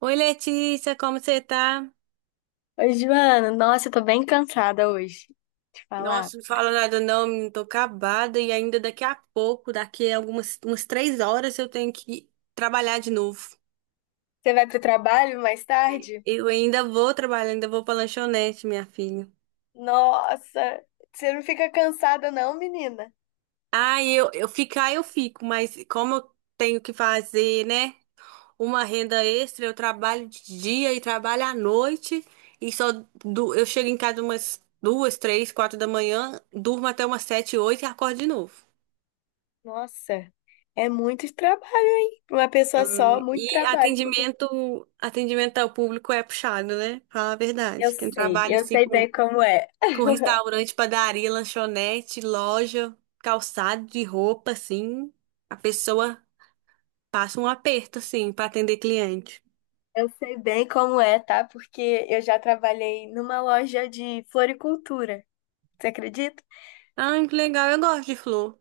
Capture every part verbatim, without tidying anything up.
Oi, Letícia, como você tá? Oi, Joana. Nossa, eu tô bem cansada hoje de falar. Nossa, não fala nada não, menina, tô acabada e ainda daqui a pouco, daqui a algumas umas três horas eu tenho que trabalhar de novo. Você vai pro trabalho mais E- tarde? Eu ainda vou trabalhar, ainda vou pra lanchonete, minha filha. Nossa, você não fica cansada não, menina? Ah, eu, eu ficar eu fico, mas como eu tenho que fazer, né, uma renda extra, eu trabalho de dia e trabalho à noite e só du- eu chego em casa umas duas, três, quatro da manhã, durmo até umas sete, oito e acordo de novo. Nossa, é muito trabalho, hein? Pra Uma pessoa só, muito E trabalho. atendimento, atendimento ao público é puxado, né? Fala a Eu verdade. Quem sei, trabalha eu assim sei com, bem como é. com restaurante, padaria, lanchonete, loja, calçado de roupa, assim, a pessoa passa um aperto, assim, para atender cliente. Eu sei bem como é, tá? Porque eu já trabalhei numa loja de floricultura. Você acredita? Ai, que legal, eu gosto de flor.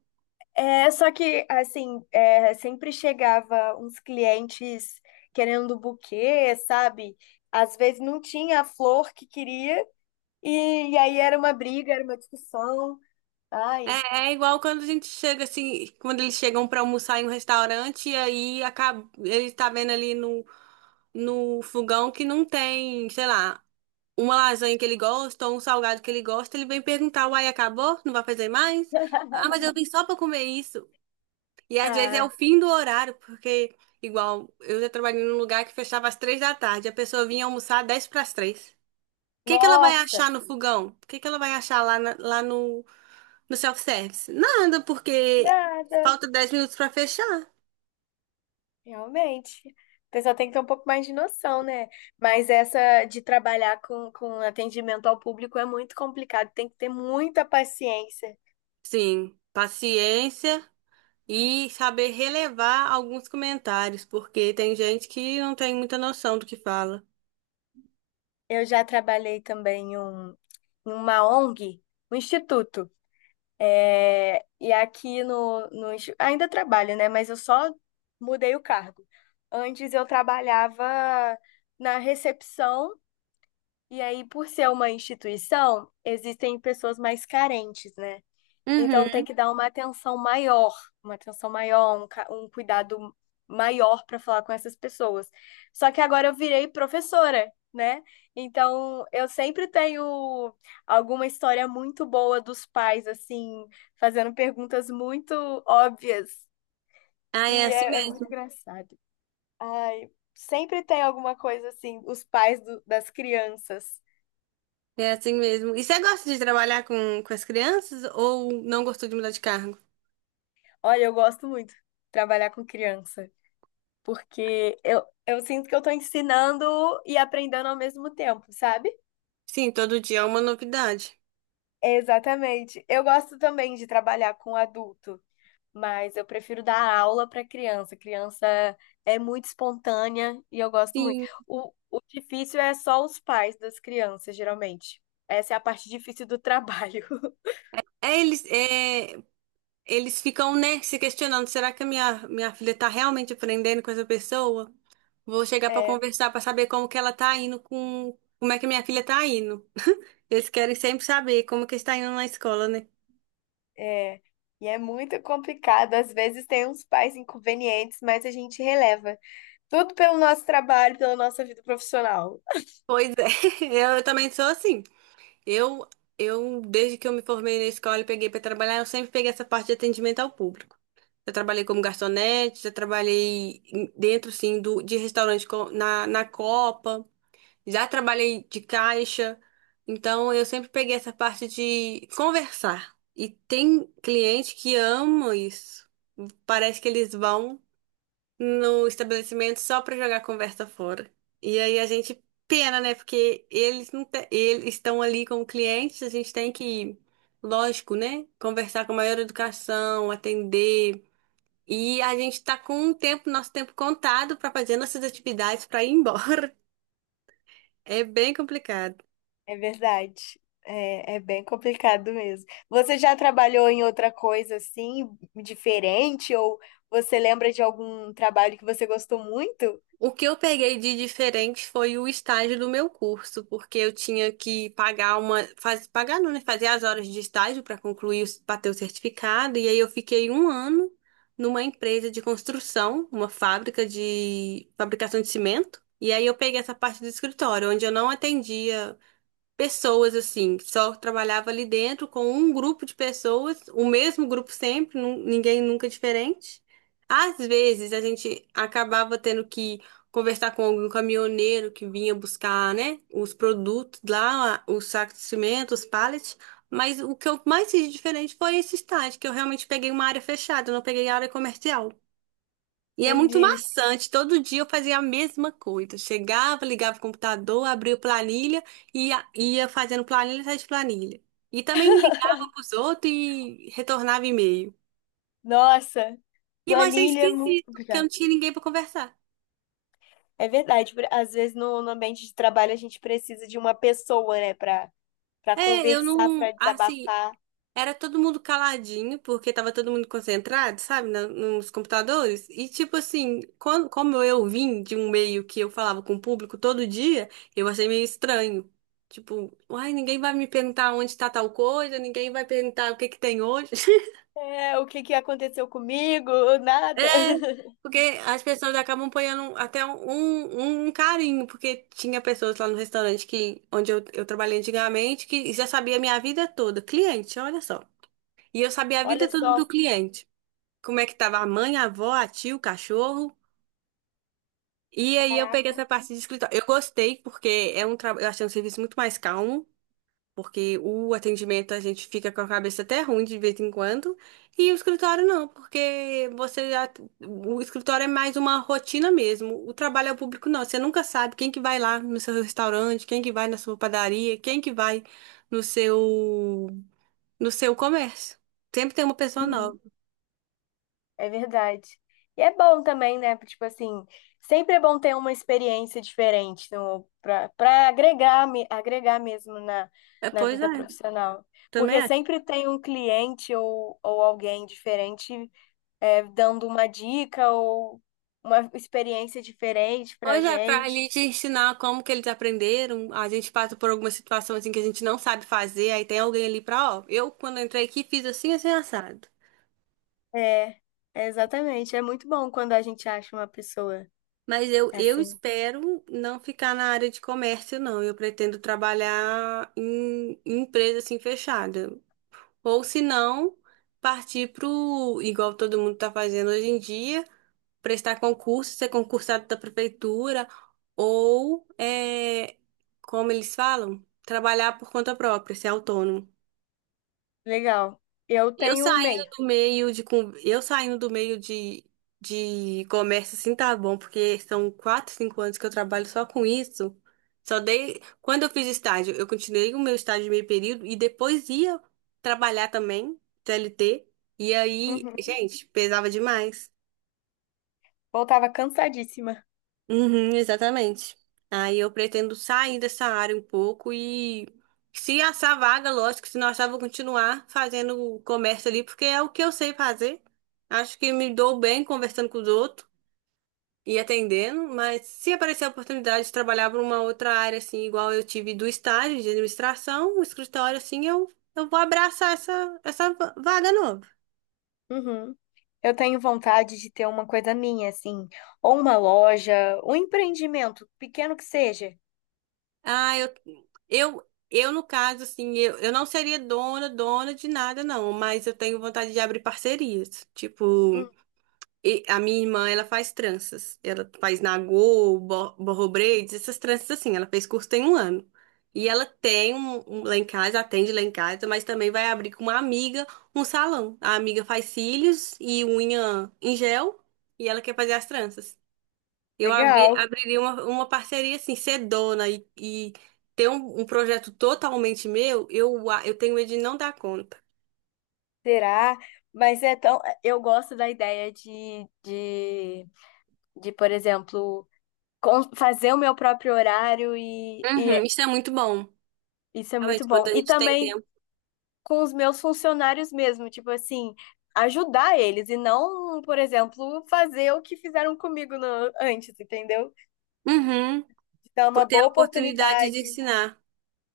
É, só que, assim, é, sempre chegava uns clientes querendo buquê, sabe? Às vezes não tinha a flor que queria, e, e aí era uma briga, era uma discussão. Ai, É, é igual quando a gente chega assim, quando eles chegam para almoçar em um restaurante e aí acaba, ele tá vendo ali no, no fogão que não tem, sei lá. Uma lasanha que ele gosta ou um salgado que ele gosta, ele vem perguntar, uai, acabou? Não vai fazer mais? Ah, mas eu vim só pra comer isso. E às vezes é o ai, fim do horário, porque, igual, eu já trabalhei num lugar que fechava às três da tarde, a pessoa vinha almoçar dez para as três. O que que ela vai nossa, achar no fogão? O que que ela vai achar lá, na- lá no, no self-service? Nada, porque nada, falta dez minutos pra fechar. realmente. A pessoa tem que ter um pouco mais de noção, né? Mas essa de trabalhar com, com atendimento ao público é muito complicado, tem que ter muita paciência. Sim, paciência e saber relevar alguns comentários, porque tem gente que não tem muita noção do que fala. Eu já trabalhei também em um- em uma O N G, um instituto. É, e aqui no, no insti- ainda trabalho, né? Mas eu só mudei o cargo. Antes eu trabalhava na recepção, e aí, por ser uma instituição, existem pessoas mais carentes, né? Então tem Uhum. que dar uma atenção maior, uma atenção maior, um, ca- um cuidado maior para falar com essas pessoas. Só que agora eu virei professora, né? Então eu sempre tenho alguma história muito boa dos pais, assim, fazendo perguntas muito óbvias. Ah, E é assim é, é mesmo. muito engraçado. Ai, sempre tem alguma coisa assim, os pais do- das crianças. É assim mesmo. E você gosta de trabalhar com, com as crianças ou não gostou de mudar de cargo? Olha, eu gosto muito de trabalhar com criança. Porque eu, eu sinto que eu tô ensinando e aprendendo ao mesmo tempo, sabe? Sim, todo dia é uma novidade. Exatamente. Eu gosto também de trabalhar com adulto, mas eu prefiro dar aula para criança. Criança é muito espontânea e eu gosto muito. Sim. O, o difícil é só os pais das crianças, geralmente. Essa é a parte difícil do trabalho. É, eles, é, eles ficam, né, se questionando: será que a minha, minha filha tá realmente aprendendo com essa pessoa? Vou chegar pra É, conversar pra saber como que ela tá indo com. Como é que minha filha tá indo? Eles querem sempre saber como que está indo na escola, né? é. E é muito complicado. Às vezes tem uns pais inconvenientes, mas a gente releva. Tudo pelo nosso trabalho, pela nossa vida profissional. Pois é, eu também sou assim. Eu, eu, desde que eu me formei na escola e peguei para trabalhar, eu sempre peguei essa parte de atendimento ao público. Já trabalhei como garçonete, já trabalhei em- dentro, sim, do, de restaurante co- na, na Copa, já trabalhei de caixa. Então, eu sempre peguei essa parte de conversar. E tem cliente que ama isso. Parece que eles vão no estabelecimento só pra jogar a conversa fora. E aí a gente pena, né? Porque eles não te- eles estão ali como clientes, a gente tem que, lógico, né? Conversar com a maior educação, atender. E a gente tá com o tempo, nosso tempo contado pra fazer nossas atividades pra ir embora. É bem complicado. É verdade. É, é bem complicado mesmo. Você já trabalhou em outra coisa assim, diferente? Ou você lembra de algum trabalho que você gostou muito? O que eu peguei de diferente foi o estágio do meu curso, porque eu tinha que pagar uma, faz, pagar não, né? Fazer as horas de estágio para concluir, para ter o certificado, e aí eu fiquei um ano numa empresa de construção, uma fábrica de fabricação de cimento, e aí eu peguei essa parte do escritório, onde eu não atendia pessoas assim, que só trabalhava ali dentro com um grupo de pessoas, o mesmo grupo sempre, nu- ninguém nunca diferente. Às vezes a gente acabava tendo que conversar com algum caminhoneiro que vinha buscar, né, os produtos lá, os sacos de cimento, os pallets. Mas o que eu mais fiz de diferente foi esse estágio, que eu realmente peguei uma área fechada, eu não peguei área comercial. E é muito Entendi. maçante. Todo dia eu fazia a mesma coisa. Chegava, ligava o computador, abria planilha e ia, ia fazendo planilha atrás de planilha. E também ligava pros outros e retornava e-mail. Nossa, E eu achei planilha é muito esquisito, porque eu não complicado. tinha ninguém para conversar. É verdade, por- às vezes no, no ambiente de trabalho a gente precisa de uma pessoa, né, para para É, eu conversar, não, para assim, desabafar. era todo mundo caladinho, porque tava todo mundo concentrado, sabe, na- nos computadores. E, tipo assim, quando, como eu vim de um meio que eu falava com o público todo dia, eu achei meio estranho. Tipo, uai, ninguém vai me perguntar onde tá tal coisa, ninguém vai perguntar o que que tem hoje. É, o que que aconteceu comigo? É, Nada. porque as pessoas acabam ponhando até um, um um, um carinho, porque tinha pessoas lá no restaurante que, onde eu, eu trabalhei antigamente que já sabia a minha vida toda. Cliente, olha só. E eu sabia a vida Olha toda do só. cliente. Como é que tava a mãe, a avó, a tia, o cachorro. E aí eu peguei Caraca. essa parte de escritório. Eu gostei porque é um trabalho, eu achei um serviço muito mais calmo, porque o atendimento a gente fica com a cabeça até ruim de vez em quando, e o escritório não, porque você já- o escritório é mais uma rotina mesmo. O trabalho ao público não, você nunca sabe quem que vai lá no seu restaurante, quem que vai na sua padaria, quem que vai no seu no seu comércio. Sempre tem uma pessoa nova. É verdade. E é bom também, né? Tipo assim, sempre é bom ter uma experiência diferente no, pra, pra agregar, me- agregar mesmo na, É, na pois é, vida profissional. Porque também sempre tem um cliente ou, ou alguém diferente é, dando uma dica ou uma experiência diferente pra pois é, pra ali gente. te ensinar como que eles aprenderam, a gente passa por alguma situação assim que a gente não sabe fazer, aí tem alguém ali pra, ó, eu quando entrei aqui fiz assim, assim, assado. É, é exatamente. É muito bom quando a gente acha uma pessoa Mas eu, eu assim. espero não ficar na área de comércio, não. Eu pretendo trabalhar em, em empresa assim fechada. Ou se não, partir pro, igual todo mundo tá fazendo hoje em dia, prestar concurso, ser concursado da prefeitura, ou, é, como eles falam, trabalhar por conta própria, ser autônomo. Legal. Eu Eu tenho o saindo meio. do meio de con- eu saindo do meio de, de comércio assim tá bom, porque são quatro, cinco anos que eu trabalho só com isso. Só dei quando eu fiz estágio, eu continuei o meu estágio de meio período e depois ia trabalhar também, C L T. E aí, Uhum. gente, pesava demais. Voltava cansadíssima. Uhum, exatamente. Aí eu pretendo sair dessa área um pouco e se achar vaga, lógico, se não achar, vou continuar fazendo comércio ali, porque é o que eu sei fazer. Acho que me dou bem conversando com os outros e atendendo, mas se aparecer a oportunidade de trabalhar para uma outra área, assim, igual eu tive do estágio de administração, o escritório, assim, eu, eu vou abraçar essa, essa va- vaga nova. Uhum. Eu tenho vontade de ter uma coisa minha, assim, ou uma loja, um empreendimento, pequeno que seja. Ah, eu, eu, eu no caso, assim, eu, eu não seria dona, dona de nada, não, mas eu tenho vontade de abrir parcerias. Tipo, Hum, e- a minha irmã, ela faz tranças. Ela faz nagô, bo- borro braids, essas tranças assim. Ela fez curso tem um ano. E ela tem um, um lá em casa, atende lá em casa, mas também vai abrir com uma amiga um salão. A amiga faz cílios e unha em gel e ela quer fazer as tranças. Eu abri, legal, abriria uma, uma parceria assim, ser dona e, e ter um, um projeto totalmente meu, eu, a- eu tenho medo de não dar conta. será? Mas é tão. Eu gosto da ideia de, de De, por exemplo, con- fazer o meu próprio horário e, e Uhum, isso é muito bom. isso é muito Realmente, quando bom. a E gente tem também tempo. com os meus funcionários mesmo, tipo assim, ajudar eles e não, por exemplo, fazer o que fizeram comigo no- antes, entendeu? Uhum, Dar por uma ter a boa oportunidade de oportunidade, ensinar.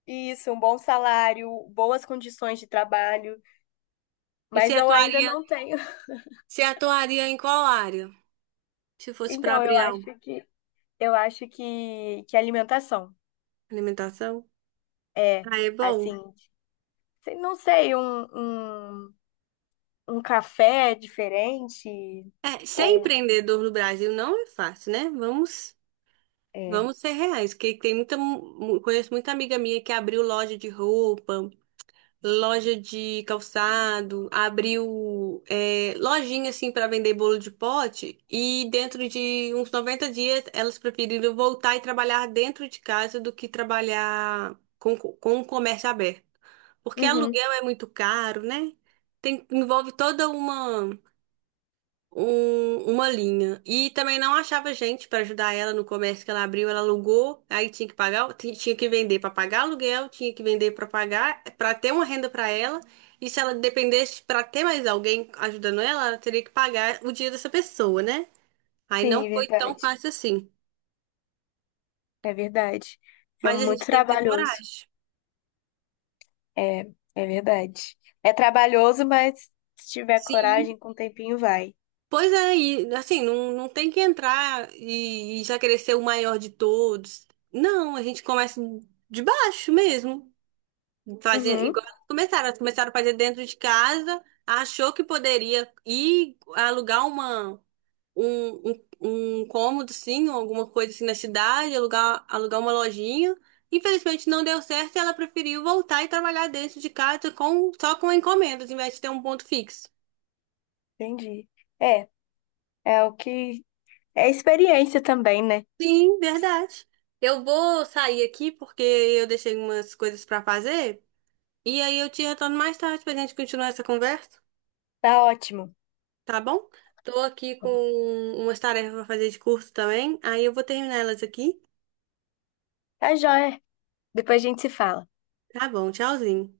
isso, um bom salário, boas condições de trabalho, E se mas eu ainda atuaria, não tenho. se atuaria em qual área? Se fosse para Então, eu abrir acho algo. que eu acho que, que alimentação Alimentação? é Ah, é bom. assim, não sei, um, um um café diferente, É, ser ou empreendedor no Brasil não é fácil, né? Vamos, é, vamos ser reais, porque tem muita, mu- conheço muita amiga minha que abriu loja de roupa, loja de calçado, abriu é, lojinha assim para vender bolo de pote e dentro de uns noventa dias elas preferiram voltar e trabalhar dentro de casa do que trabalhar com, com o comércio aberto. Porque uhum, aluguel é muito caro, né? Tem, envolve toda uma um- uma linha. E também não achava gente para ajudar ela no comércio que ela abriu, ela alugou, aí tinha que pagar, o- ti- tinha que vender para pagar aluguel, tinha que vender para pagar, para ter uma renda para ela. E se ela dependesse para ter mais alguém ajudando ela, ela teria que pagar o dia dessa pessoa, né? Aí não sim, é foi tão verdade, fácil assim. é verdade. É Mas a muito gente tem que ter trabalhoso, coragem. é, é verdade. É trabalhoso, mas se tiver Sim. coragem, com o tempinho vai. Pois é, e assim, não, não tem que entrar e, e já querer ser o maior de todos. Não, a gente começa de baixo mesmo. Fazer Uhum, igual elas começaram, elas começaram a fazer dentro de casa, achou que poderia ir alugar uma, um, um, um cômodo, assim, ou alguma coisa assim na cidade, alugar, alugar uma lojinha. Infelizmente não deu certo e ela preferiu voltar e trabalhar dentro de casa com, só com encomendas, em vez de ter um ponto fixo. entendi. É, é o que é experiência também, né? Sim, verdade. Eu vou sair aqui porque eu deixei umas coisas para fazer e aí eu te retorno mais tarde pra gente continuar essa conversa. Tá ótimo. Tá bom? Tô aqui com umas tarefas pra fazer de curso também. Aí eu vou terminar elas aqui. Tá jóia. Depois a gente se fala. Tá bom, tchauzinho.